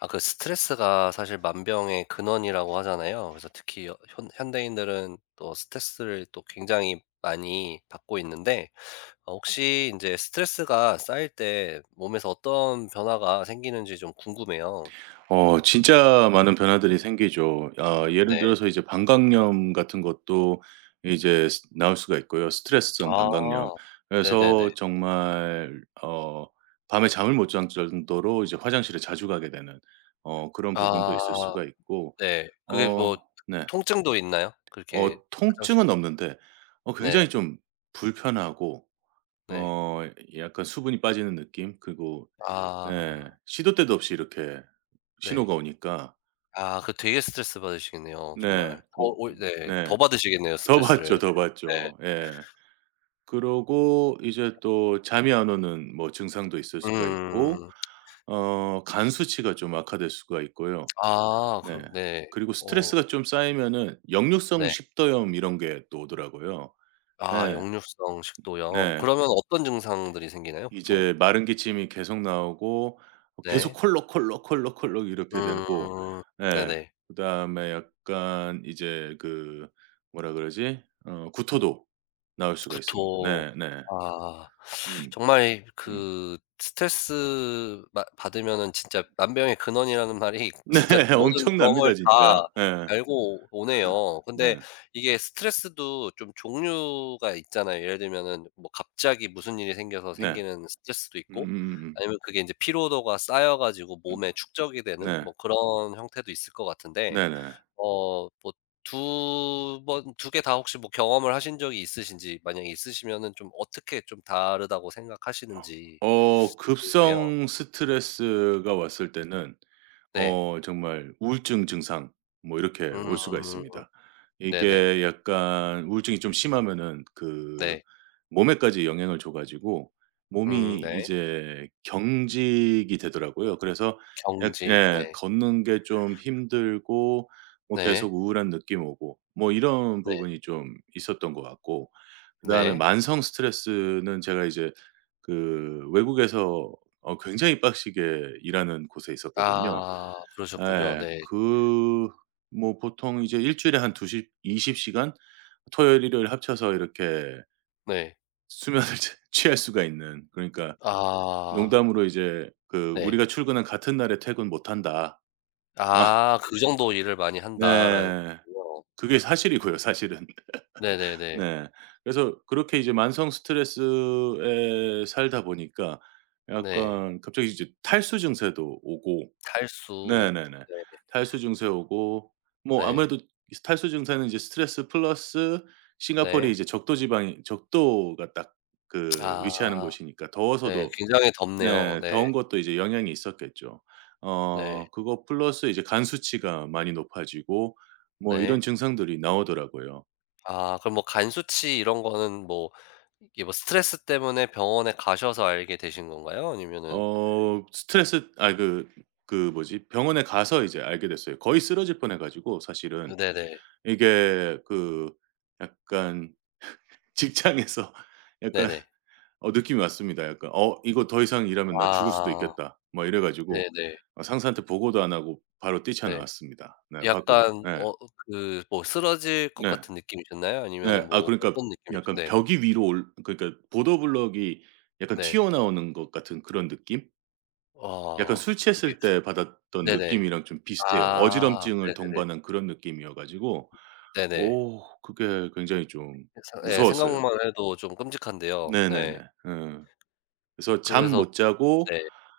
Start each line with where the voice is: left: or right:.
left: 아 그 스트레스가 사실 만병의 근원이라고 하잖아요. 그래서 특히 여 현 현대인들은 또 스트레스를 또 굉장히 많이 받고 있는데 어 혹시 이제 스트레스가 쌓일 때 몸에서 어떤 변화가 생기는지 좀 궁금해요.
right: 어 진짜 많은 변화들이 생기죠. 아 예를
left: 네.
right: 들어서 이제 방광염 같은 것도 이제 스 나올 수가 있고요. 스트레스성
left: 아.
right: 방광염.
left: 네네네.
right: 그래서 정말 어 밤에 잠을 못 잘 정도로 이제 화장실에 자주 가게 되는 어 그런 부분도 있을
left: 아
right: 수가 있고
left: 네. 그게 뭐
right: 어 네.
left: 통증도 있나요? 그렇게
right: 어
left: 화장실
right: 통증은 없는데 어 굉장히
left: 네.
right: 좀 불편하고
left: 네.
right: 어 약간 수분이 빠지는 느낌 그리고 네
left: 아
right: 시도 때도 없이 이렇게
left: 네.
right: 신호가 오니까
left: 아 그 되게 스트레스 받으시겠네요 정말.
right: 네.
left: 더
right: 뭐
left: 오히 네.
right: 네.
left: 더 받으시겠네요
right: 더 봤죠,
left: 스트레스를.
right: 더
left: 네.
right: 봤죠. 예. 그러고 이제 또 잠이 안 오는 뭐 증상도 있을 수가 있고
left: 음.
right: 어 간 수치가 좀 악화될 수가 있고요.
left: 아
right: 네.
left: 그러 네.
right: 그리고
left: 어
right: 스트레스가 좀 쌓이면은 역류성
left: 네.
right: 식도염 이런 게 또 오더라고요.
left: 아
right: 예.
left: 역류성 식도염.
right: 네.
left: 그러면 어떤 증상들이 생기나요 보통?
right: 이제 마른 기침이 계속 나오고 계속
left: 네.
right: 콜록콜록콜록콜록 이렇게 되고
left: 음.
right: 예.
left: 네네.
right: 그다음에 약간 이제 그 뭐라 그러지? 어 구토도 나올 수가 있습니다.
left: 구토.
right: 네 네.
left: 아.
right: 음
left: 정말
right: 음.
left: 그 스트레스 받 받으면은 진짜 만병의 근원이라는 말이
right: 네.
left: 진짜 모든
right: 엄청납니다
left: 병을
right: 진짜.
left: 다
right: 예.
left: 알고 오네요. 근데
right: 네.
left: 이게 스트레스도 좀 종류가 있잖아요. 예를 들면은 뭐 갑자기 무슨 일이 생겨서
right: 네.
left: 생기는 스트레스도 있고
right: 음.
left: 아니면 그게 이제 피로도가 쌓여 가지고
right: 음, 음.
left: 몸에 축적이 되는
right: 네.
left: 뭐 그런 형태도 있을 것 같은데
right: 네네.
left: 어 뭐 두 개 다 혹시 뭐 경험을 하신 적이 있으신지 만약에 있으시면은 좀 어떻게 좀 다르다고 생각하시는지
right: 어
left: 궁금해요.
right: 급성 스트레스가 왔을 때는
left: 네.
right: 어 정말 우울증 증상 뭐 이렇게 올 수가
left: 음.
right: 있습니다.
left: 네네.
right: 이게 약간 우울증이 좀 심하면은 그
left: 네.
right: 몸에까지 영향을 줘 가지고 몸이
left: 네.
right: 이제 경직이 되더라고요. 그래서 약
left: 경직.
right: 예
left: 네.
right: 걷는 게 좀 힘들고 뭐
left: 네.
right: 계속 우울한 느낌 오고 뭐 이런
left: 네.
right: 부분이 좀 있었던 것 같고 그다음에
left: 네.
right: 만성 스트레스는 제가 이제 그 외국에서 어 굉장히 빡시게 일하는 곳에 있었거든요.
left: 아 그러셨군요.
right: 예.
left: 네.
right: 그 뭐 보통 이제 일 주일에 한 20 이십 시간 토요일 일요일 합쳐서 이렇게
left: 네.
right: 수면을 취 취할 수가 있는 그러니까
left: 아
right: 농담으로 이제 그
left: 네.
right: "우리가 출근한 같은 날에 퇴근 못 한다." 아
left: 아 '그 정도 일을 많이 한다.'라는 거군
right: 네.
left: 요
right: 그게 사실이고요 사실은.
left: 네네네.
right: 네. 그래서 그렇게 이제 만성 스트레스에 살다 보니까
left: 네.
right: 약간 갑자기 이제 탈수 증세도 오고
left: 탈수.
right: 네네네.
left: 네.
right: 탈수 증세 오고 뭐
left: 네.
right: 아무래도 이 탈수 증세는 이제 스트레스 플러스 싱가포르이
left: 네.
right: 이제 적도 지방이 적도가 딱 그
left: 아.
right: 위치하는 곳이니까
left: 네.
right: 더워서도
left: 굉장히 덥네요.
right: 네
left: 네.
right: 더운 것도 이제 영향이 있었겠죠.
left: 네.
right: 어 그거 플러스 이제 간 수치가 많이 높아지고 뭐 이런
left: 네.
right: 증상들이 나오더라고요.
left: 아 그럼 뭐 간 수치 이런 거는 뭐 이게 뭐 스트레스 때문에 병원에 가셔서 알게 되신 건가요? 아니면은
right: 어 스트레스 아그 그 뭐지 병원에 가서 이제 알게 됐어요. 거의 쓰러질 뻔해 가지고 사실은
left: 네네.
right: 이게 그 약간 직장에서 약간
left: 네네.
right: 어 느낌이 왔습니다. 약간 '어 이거 더 이상 일하면 나 죽을 수도
left: 아.
right: 있겠다.' 뭐 이래
left: 네네.
right: 가지고
left: 네.
right: 어 상사한테 보고도 안 하고 바로
left: 네.
right: 뛰쳐나왔습니다. 네 밖으로.
left: 약간
right: 예. 네.
left: 어 그 뭐 쓰러질 것
right: 네.
left: 같은 느낌이셨나요? 아니면은
right: 네. 아
left: 뭐
right: 그러니까
left: 어떤 느낌이셨
right: 약간
left: 네.
right: 벽이 위로 올 그러니까 보더 블럭이 약간
left: 네.
right: 튀어나오는 것 같은 그런 느낌? 약간
left: 아
right: 술
left: 그게
right: 취했을 때 받았던
left: 네네.
right: 느낌이랑 좀 비슷해요.
left: 아
right: 어지럼증을
left: 네네네.
right: 동반한 그런 느낌이어 가지고
left: 네네.
right: 오 그게 굉장히 좀
left: 그래서 예
right: 무서웠어요.
left: 생각만 해도 좀 끔찍한데요.
right: 네네네.
left: 네.
right: 예. 그래서 잠
left: 그래서
right: 못 자고
left: 네.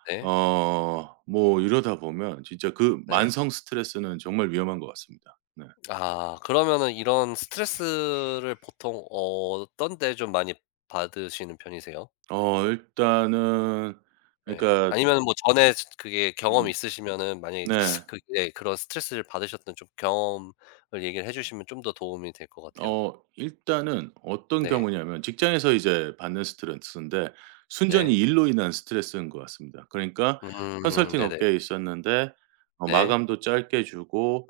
left: 네.
right: 어 뭐 이러다 보면 진짜 그
left: 네.
right: 만성 스트레스는 정말 위험한 것 같습니다. 네.
left: 아 그러면은 이런 스트레스를 보통 어떤 때 좀 많이 받으시는 편이세요?
right: 어 일단은
left: 예.
right: 그러니까
left: 아니면은 뭐 전에 스- 그게 경험이
right: 음
left: 있으시면은 만약에
right: 네.
left: 그 예 그런 스트레스를 받으셨던 좀 경험을 얘기를 해 주시면 좀 더 도움이 될 것 같아요.
right: 어 일단은 어떤
left: 네.
right: 경우냐면 직장에서 이제 받는 스트레스인데 순전히
left: 네.
right: 일로 인한 스트레스인 것 같습니다. 그러니까 컨설팅
left: 네네.
right: 업계에 있었는데 어
left: 네.
right: 마감도 짧게 주고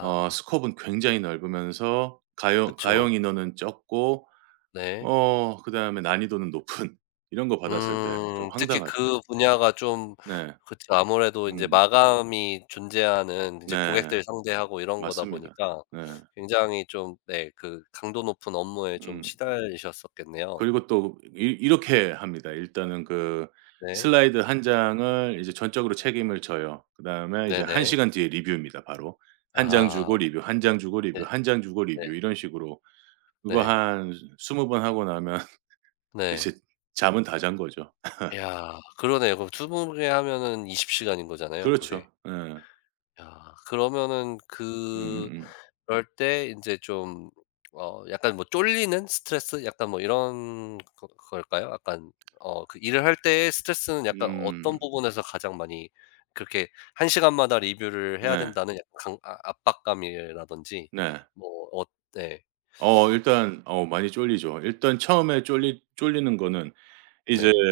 right: 어 스코은 굉장히 넓으면서 가용
left: 그쵸.
right: 가용 인원은 적고
left: 네.
right: 어 그다음에 난이도는 높은 이런 거 받았을 때 좀
left: 음. 특히
right: 황당하죠.
left: 그 분야가 좀
right: 네.
left: 그쵸. 아무래도 이제
right: 음.
left: 마감이 존재하는 이제
right: 네.
left: 고객들 상대하고 이런 거다
right: 맞습니다.
left: 보니까
right: 네.
left: 굉장히 좀 네 그 강도 높은 업무에 좀
right: 음.
left: 시달리셨었겠네요.
right: 그리고 또 이 이렇게 합니다. 일단은 그
left: 네.
right: 슬라이드 한 장을 이제 전적으로 책임을 져요. 그다음에 이제 1시간
left: 네네.
right: 시간 뒤에 리뷰입니다 바로. 한 장
left: 아.
right: 주고 리뷰, 한 장 주고
left: 네.
right: 리뷰, 한 장 주고
left: 네.
right: 리뷰 이런 식으로 그거
left: 네.
right: 한 스무 번 하고 나면 이제
left: 네.
right: 잠은 다 잔 거죠.
left: 이야 그러네요. 그럼 20 개 하면은 20 시간인 거잖아요, 그게.
right: 그렇죠. 예.
left: 야 그러면은 그,
right: 음.
left: 그럴 때 인제 좀 어 약간 뭐 쫄리는 스트레스 약간 뭐 이런 거 걸까요? 약간 어 그 일을 할 때의 스트레스는
right: 음, 음.
left: 약간 어떤
right: 음,
left: 부분에서 가장 많이 그렇게 한 시간마다 리뷰를 해야
right: 네.
left: 된다는 약간 강 아 압박감이라든지
right: 네.
left: 뭐 어 네.
right: 어 일단 어 많이 쫄리죠. 일단 처음에 쫄리는 거는 이제
left: 네.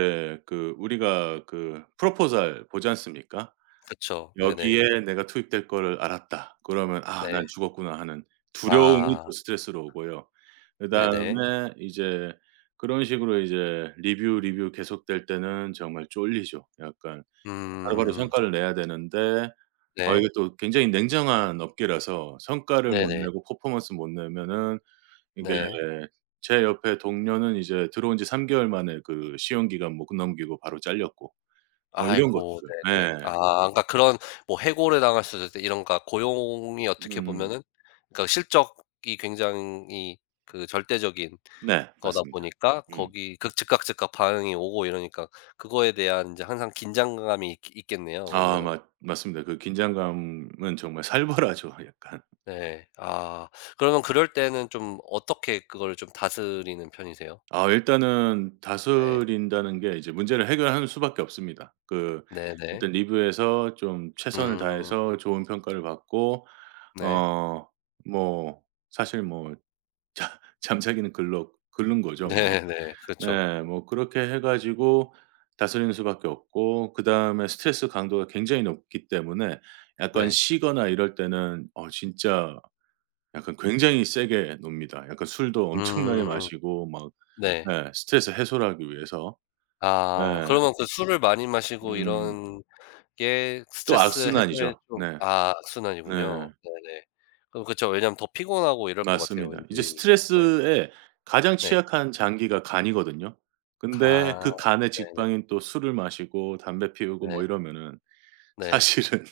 right: 그 우리가 그 프로포zal 보지 않습니까?
left: 그쵸. 네네.
right: '여기에 내가 투입될 거를 알았다.' 그러면 '아 난
left: 네.
right: 죽었구나.' 하는 두려움이 또
left: 아
right: 스트레스로 오고요.
left: 네네.
right: 그다음에 이제 그런 식으로 이제 리뷰, 리뷰 계속될 때는 정말 쫄리죠. 약간 바로바로
left: 음.
right: 성과를 내야 되는데 어 이게
left: 네.
right: 또 굉장히 냉정한 업계라서 성과를 못
left: 네네.
right: 내고 퍼포먼스 못 내면은 이게
left: 네.
right: 제 옆에 동료는 이제 들어온 지 3개월 개월 만에 그 시험 기간 못 넘기고 바로 잘렸고 뭐 이런 것들.
left: 아이고 네네. 아
right: 네.
left: 그러니까 그런 뭐 해고를 당할 수도 있고 이런 그러니까 고용이 어떻게
right: 음.
left: 보면은 그러니까 실적이 굉장히 그 절대적인
right: 네.
left: 거다
right: 맞습니다.
left: 보니까
right: 음.
left: 거기 그 즉각 즉각 반응이 오고 이러니까 그거에 대한 인제 항상 긴장감이 있 있겠네요
right: 아
left: 그러면은.
right: 맞 맞습니다. 그 긴장감은 정말 살벌하죠 약간.
left: 네. 아 그러면 그럴 때는 좀 어떻게 그거를 좀 다스리는 편이세요?
right: 아 일단은
left: 네.
right: 다스린다는 게 이제 문제를 해결하는 수밖에 없습니다. 그
left: 네네.
right: 일단 리뷰에서 좀 최선을
left: 음.
right: 다해서 좋은 평가를 받고
left: 네.
right: 어 뭐 사실 뭐 자 잠자기는 글러 글른 거죠 뭐.
left: 네네. 그쵸.
right: 네. 뭐 그렇게 해 가지고 다스리는 수밖에 없고 그다음에 스트레스 강도가 굉장히 높기 때문에 약간
left: 네.
right: 쉬거나 이럴 때는 어 진짜 약간 굉장히 세게 놉니다. 약간 술도 엄청나게
left: 음.
right: 마시고 막
left: 네.
right: 네 스트레스 해소 하기 위해서. 네.
left: 아 그러면 그 술을 많이 마시고
right: 음.
left: 이런 게
right: 또
left: 스트레스 해소에
right: 악순환이죠.
left: 좀
right: 네.
left: 아
right: 네.
left: 악순환이군요. 네네. 그럼 그쵸. 왜냐면 더 피곤하고 이럴 것 같아요
right: 맞습니다. 이제
left: 왠지. 네.
right: 스트레스에 가장
left: 네.
right: 취약한 장기가 간이거든요. 근데
left: 아
right: 그 간의
left: 네네.
right: 직방인 또 술을 마시고 담배 피우고 뭐
left: 네.
right: 이러면은
left: 네.
right: 사실은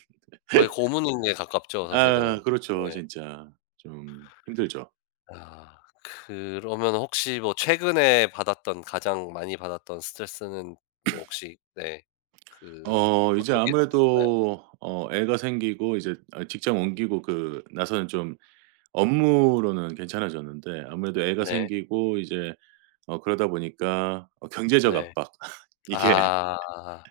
left: 거의 고문에 가깝죠
right: 아
left: 사실은.
right: 그렇죠.
left: 네.
right: 진짜 좀 힘들죠.
left: 아 그러면 혹시 뭐 최근에 받았던 가장 많이 받았던 스트레스는 뭐 혹시 네. 그
right: 어 이제
left: 어떤 게 있었을까요?
right: 아무래도 어 애가 생기고 이제 아 직장 옮기고 그 나서는 좀 업무로는 괜찮아졌는데 아무래도 애가
left: 네.
right: 생기고 이제 어 그러다 보니까 어 경제적
left: 네.
right: 압박 이게
left: 아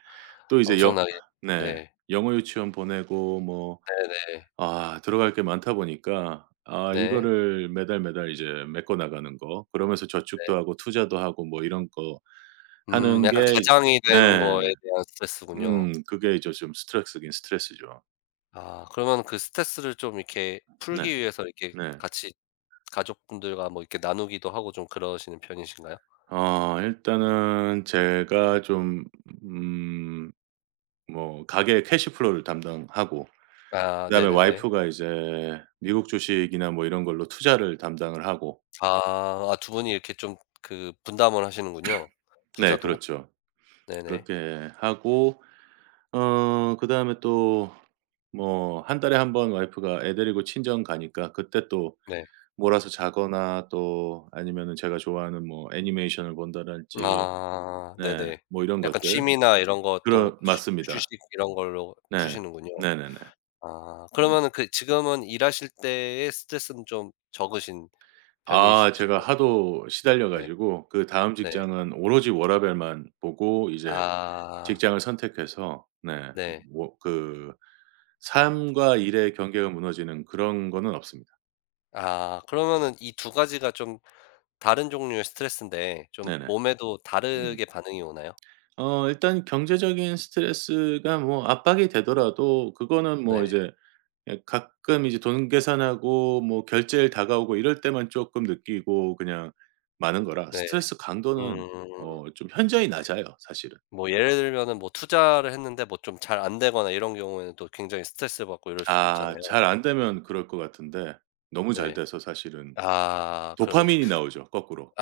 right: 또 이제 영
left: 엄청나게
right: 네.
left: 네.
right: 영어 유치원 보내고 뭐
left: 네네.
right: 아 들어갈 게 많다 보니까 아
left: 네.
right: 이거를 매달, 매달 이제 메꿔 나가는 거 그러면서
left: 네.
right: 저축도 하고 투자도 하고 뭐 이런 거 하는
left: 약간
right: 게
left: 가장이 된
right: 네.
left: 거에 대한 스트레스군요.
right: 그게 이제 좀 스트레스긴 스트레스죠.
left: 아 그러면 그 스트레스를 좀 이렇게 풀기
right: 네.
left: 위해서 이렇게
right: 네.
left: 같이 가족분들과 뭐 이렇게 나누기도 하고 좀 그러시는 편이신가요?
right: 어 일단은 제가 좀 음 뭐 가게 캐시 플로우를 담당하고
left: 아
right: 그다음에
left: 네네네.
right: 와이프가 이제 미국 주식이나 뭐 이런 걸로 투자를 담당을 하고
left: 아. 아 두 분이 이렇게 좀 그 분담을 하시는군요.
right: 네
left: 부자도.
right: 그렇죠.
left: 네네.
right: 그렇게 하고 어 그다음에 또 뭐 한 달에 한번 와이프가 애 데리고 친정 가니까 그때 또
left: 네.
right: 몰아서 자거나 또 아니면은 제가 좋아하는 뭐 애니메이션을 본다랄지
left: 아
right: 네
left: 네네.
right: 뭐 이런
left: 약간
right: 것들.
left: 취미나 이런 것도
right: 그런
left: 휴 휴식
right: 맞습니다.
left: 이런 걸로
right: 네.
left: 푸시는군요.
right: 네네네.
left: 아
right: 음.
left: 그러면은 그 지금은 일하실 때의 스트레스는 좀 적으신
right: 아
left: 편이시신
right: 제가
left: 것
right: 하도 시달려
left: 네,
right: 가지고 그다음
left: 네.
right: 직장은 오로지 워라밸만 보고 이제
left: 아
right: 직장을 선택해서 네
left: 네.
right: 뭐, 그 삶과 일의 경계가 무너지는 그런 거는 없습니다.
left: 아 그러면은 이 두 가지가 좀 다른 종류의 스트레스인데 좀
right: 네네.
left: 몸에도
right: 음.
left: 다르게 반응이 오나요?
right: 어 일단 경제적인 스트레스가 뭐 압박이 되더라도 그거는 뭐
left: 네.
right: 이제 예 가끔 이제 돈 계산하고 뭐 결제일 다가오고 이럴 때만 조금 느끼고 그냥 많은 거라
left: 네.
right: 스트레스 강도는
left: 음.
right: 어 좀 현저히 낮아요 사실은.
left: 뭐 예를 들면은 뭐 투자를 했는데 뭐 좀 잘 안 되거나 이런 경우에는 또 굉장히 스트레스를 받고 이럴 수도 있잖아요.
right: 아 잘 안 되면 그럴 것 같은데 너무 잘
left: 네.
right: 돼서 사실은
left: 아 그러면 좀
right: 도파민이 나오죠 거꾸로.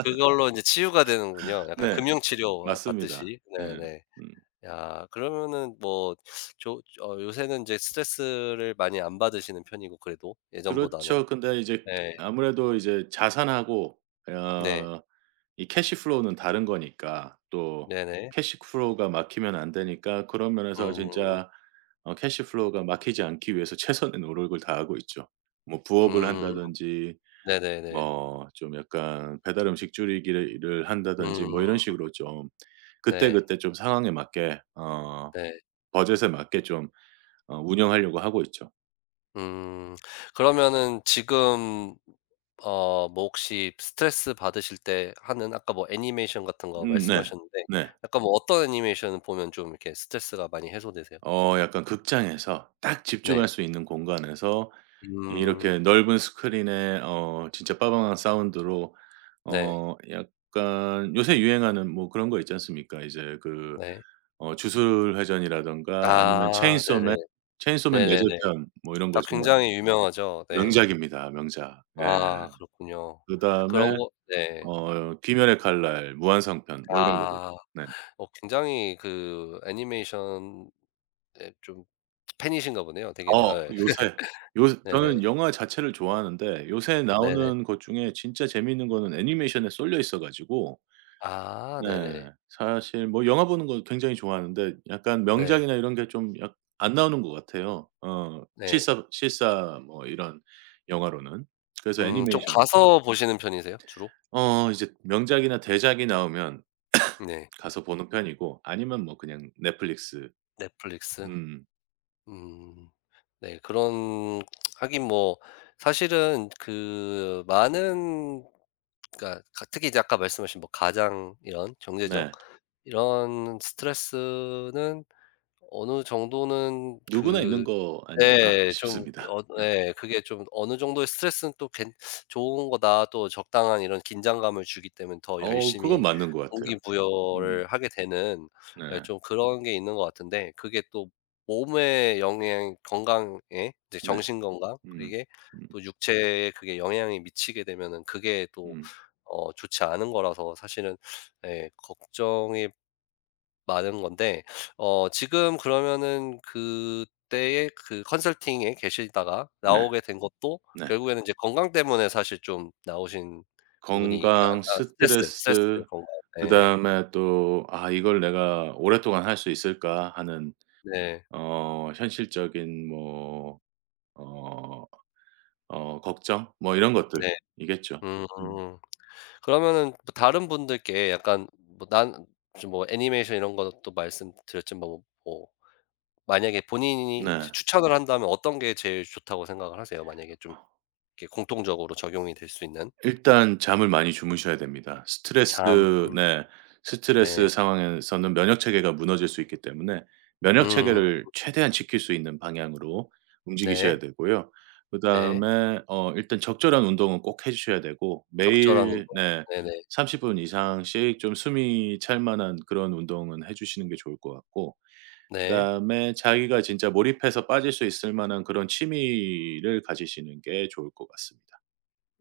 left: 그걸로 인제 치유가 되는군요. 약간
right: 네.
left: 금융 치료
right: 맞습니다.
left: 받듯이.
right: 예.
left: 네네.
right: 음.
left: 야 그러면은 뭐 조 어 요새는 이제 스트레스를 많이 안 받으시는 편이고 그래도 예전보다는.
right: 그렇죠. 근데 이제
left: 네.
right: 아무래도 이제 자산하고
left: 네.
right: 어 이 캐시 플로우는 다른 거니까 또
left: 네네.
right: 캐시 플로우가 막히면 안 되니까 그런 면에서
left: 음.
right: 진짜 어 캐시 플로우가 막히지 않기 위해서 최선의 노력을 다하고 있죠. 뭐 부업을
left: 음.
right: 한다든지
left: 네네네.
right: 뭐 좀 약간 배달 음식 줄이기를 일을 한다든지 뭐
left: 음.
right: 이런 식으로 좀
left: 네.
right: 그때그때 좀 상황에 맞게 어
left: 네.
right: 버젯에 맞게 좀 어 운영하려고 하고 있죠.
left: 음. 그러면은 지금 어 뭐 혹시 스트레스 받으실 때 하는 아까 뭐 애니메이션 같은 거
right: 네.
left: 말씀하셨는데
right: 네.
left: 약간 뭐 어떤 애니메이션을 보면 좀 이렇게 스트레스가 많이 해소되세요?
right: 어 약간 극장에서 딱
left: 네.
right: 집중할 수 있는 공간에서
left: 음.
right: 이렇게 넓은 스크린에 어 진짜 빠방한 사운드로
left: 네.
right: 어 약간 요새 유행하는 뭐 그런 거 있지 않습니까? 이제 그
left: 네.
right: 어 주술회전이라든가 아니면
left: 아 네네.
right: 체인소맨, 체인소맨
left: 네네네.
right: 레저편 뭐 이런 거
left: 아
right: 정말
left: 굉장히 유명하죠. 네.
right: 명작입니다, 명작. 예.
left: 아 그렇군요. 그런
right: 그다음에
left: 거 네.
right: 어 귀멸의 칼날, 무한상편 뭐 이런 거고.
left: 아.
right: 네.
left: 어 굉장히 그 애니메이션에 좀 팬이신가 보네요. 되게
right: 어
left: 예.
right: 요새
left: 네네.
right: 저는 영화 자체를 좋아하는데 요새
left: 네네.
right: 나오는 것 중에 진짜 재미있는 거는 애니메이션에 쏠려 있어 가지고
left: 아
right: 네
left: 네네.
right: 사실 뭐 영화 보는 거 굉장히 좋아하는데 약간
left: 네.
right: 명작이나 이런 게 좀 약 안 나오는 것 같아요. 어
left: 네.
right: 실사 뭐 이런 영화로는. 그래서
left: 좀
right: 애니메이션
left: 가서 보시는 편이세요? 주로?
right: 어 이제 명작이나 대작이 나오면
left: 네.
right: 가서 보는 편이고 아니면 뭐 그냥 넷플릭스
left: 넷플릭스.
right: 음
left: 음. 네. 그런 하긴 뭐 사실은 그 많은 그러니까 가 특히 이제 아까 말씀하신 뭐 가장 이런 경제적
right: 네
left: 이런 스트레스는 어느 정도는
right: 누구나 있는
left: 그
right: 거 아닐까
left: 네 좀
right: 싶습니다.
left: 어 예 그게 좀 어느 정도의 스트레스는 또 괜 '좋은 거다.' 또 적당한 이런 긴장감을 주기 때문에 더
right: 어 그건
left: 열심히
right: 맞는 것 같아요. 음.
left: 동기부여를 하게 되는 예
right: 네.
left: 좀 그런 게 있는 것 같은데 그게 또 몸의 영향 건강에 이제
right: 네.
left: 정신 건강 그
right: 음.
left: 고
right: 음.
left: 또 육체에 그게 영향이 미치게 되면은 그게 또
right: 음.
left: 어 좋지 않은 거라서 사실은 예 걱정이 많은 건데 어 지금 그러면은 그때의 그 컨설팅에 계시다가
right: 네.
left: 나오게 된 것도
right: 네.
left: 결국에는 이제 건강 때문에 사실 좀 나오신 부분이
right: 건강,
left: 아 아 스트레스,
right: 스트레스
left: 스트레스 건강. 네
right: 그다음에 또 '아 이걸 내가 오랫동안 할 수 있을까?' 하는
left: 네.
right: 어 현실적인 뭐 어 어 걱정 뭐 이런
left: 네.
right: 것들이겠죠.
left: 음.
right: 음.
left: 음. 그러면은 뭐 다른 분들께 약간 뭐 난 좀 뭐 애니메이션 이런 것도 말씀드렸지만 뭐 뭐 만약에 본인이 이제
right: 네.
left: 추천을 한다면 어떤 게 제일 좋다고 생각을 하세요? 만약에 좀 이렇게 공통적으로 적용이 될 수 있는?
right: 일단 잠을 많이 주무셔야 됩니다.
left: 잠
right: 스트레스 네. 스트레스
left: 네.
right: 상황에서는 면역 체계가 무너질 수 있기 때문에 면역
left: 음.
right: 체계를 최대한 지킬 수 있는 방향으로 움직이셔야
left: 네.
right: 되고요.
left: 네.
right: 그다음에 어 일단 적절한 운동은 꼭 해 주셔야 되고
left: 적절한 운동.
right: 매일 네
left: 네네.
right: 30분 이상씩 좀 숨이 찰 만한 그런 운동은 해 주시는 게 좋을 것 같고
left: 네.
right: 그다음에 자기가 진짜 몰입해서 빠질 수 있을 만한 그런 취미를 가지시는 게 좋을 것 같습니다.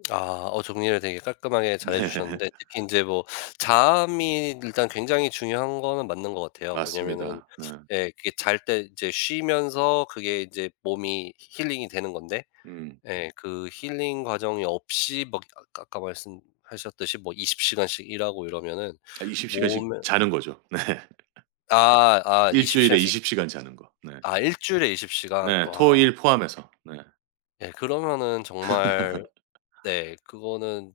left: 아어 정리를 되게 깔끔하게 잘해
right: 네.
left: 주셨는데 특히 인제 뭐 잠이 일단 굉장히 중요한 거는 맞는 것 같아요. 왜냐면은
right: 맞습니다. 네.
left: 예 그게 잘 때 이제 쉬면서 그게 이제 몸이 힐링이 되는 건데
right: 음.
left: 예 그 힐링 과정이 없이 막 아까 말씀하셨듯이 뭐 20 시간씩 일하고 이러면은
right: 아 20시간
left: 몸에
right: 시간씩 자는 거죠. 네. 일
left: 20
right: 주일에
left: 시간씩
right: 20시간 시간 자는 거. 네.
left: 아 일 주일에 20 시간.
right: 네.
left: 와.
right: 토일 포함해서. 네.
left: 예 그러면은 정말 네. 그거는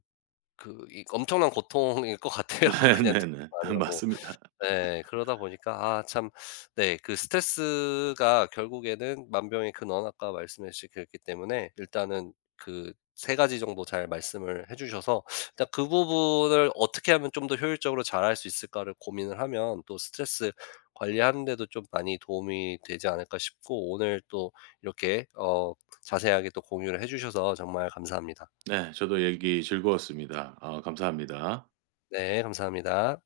left: 그 이 엄청난 고통일 것 같아요 그냥
right: 네네네.
left: 듣기만으로도.
right: 맞습니다.
left: 네 그러다 보니까 아 참 네 그 스트레스가 결국에는 만병의 근원 아까 말씀해 주신 그랬기 때문에 일단은 그 세 가지 정도 잘 말씀을 해 주셔서 일단 그 부분을 어떻게 하면 좀 더 효율적으로 잘할 수 있을까를 고민을 하면 또 스트레스 관리하는 데도 좀 많이 도움이 되지 않을까 싶고 오늘 또 이렇게 어 자세하게 또 공유를 해 주셔서 정말 감사합니다.
right: 네. 저도 얘기 즐거웠습니다. 아 감사합니다.
left: 네, 감사합니다.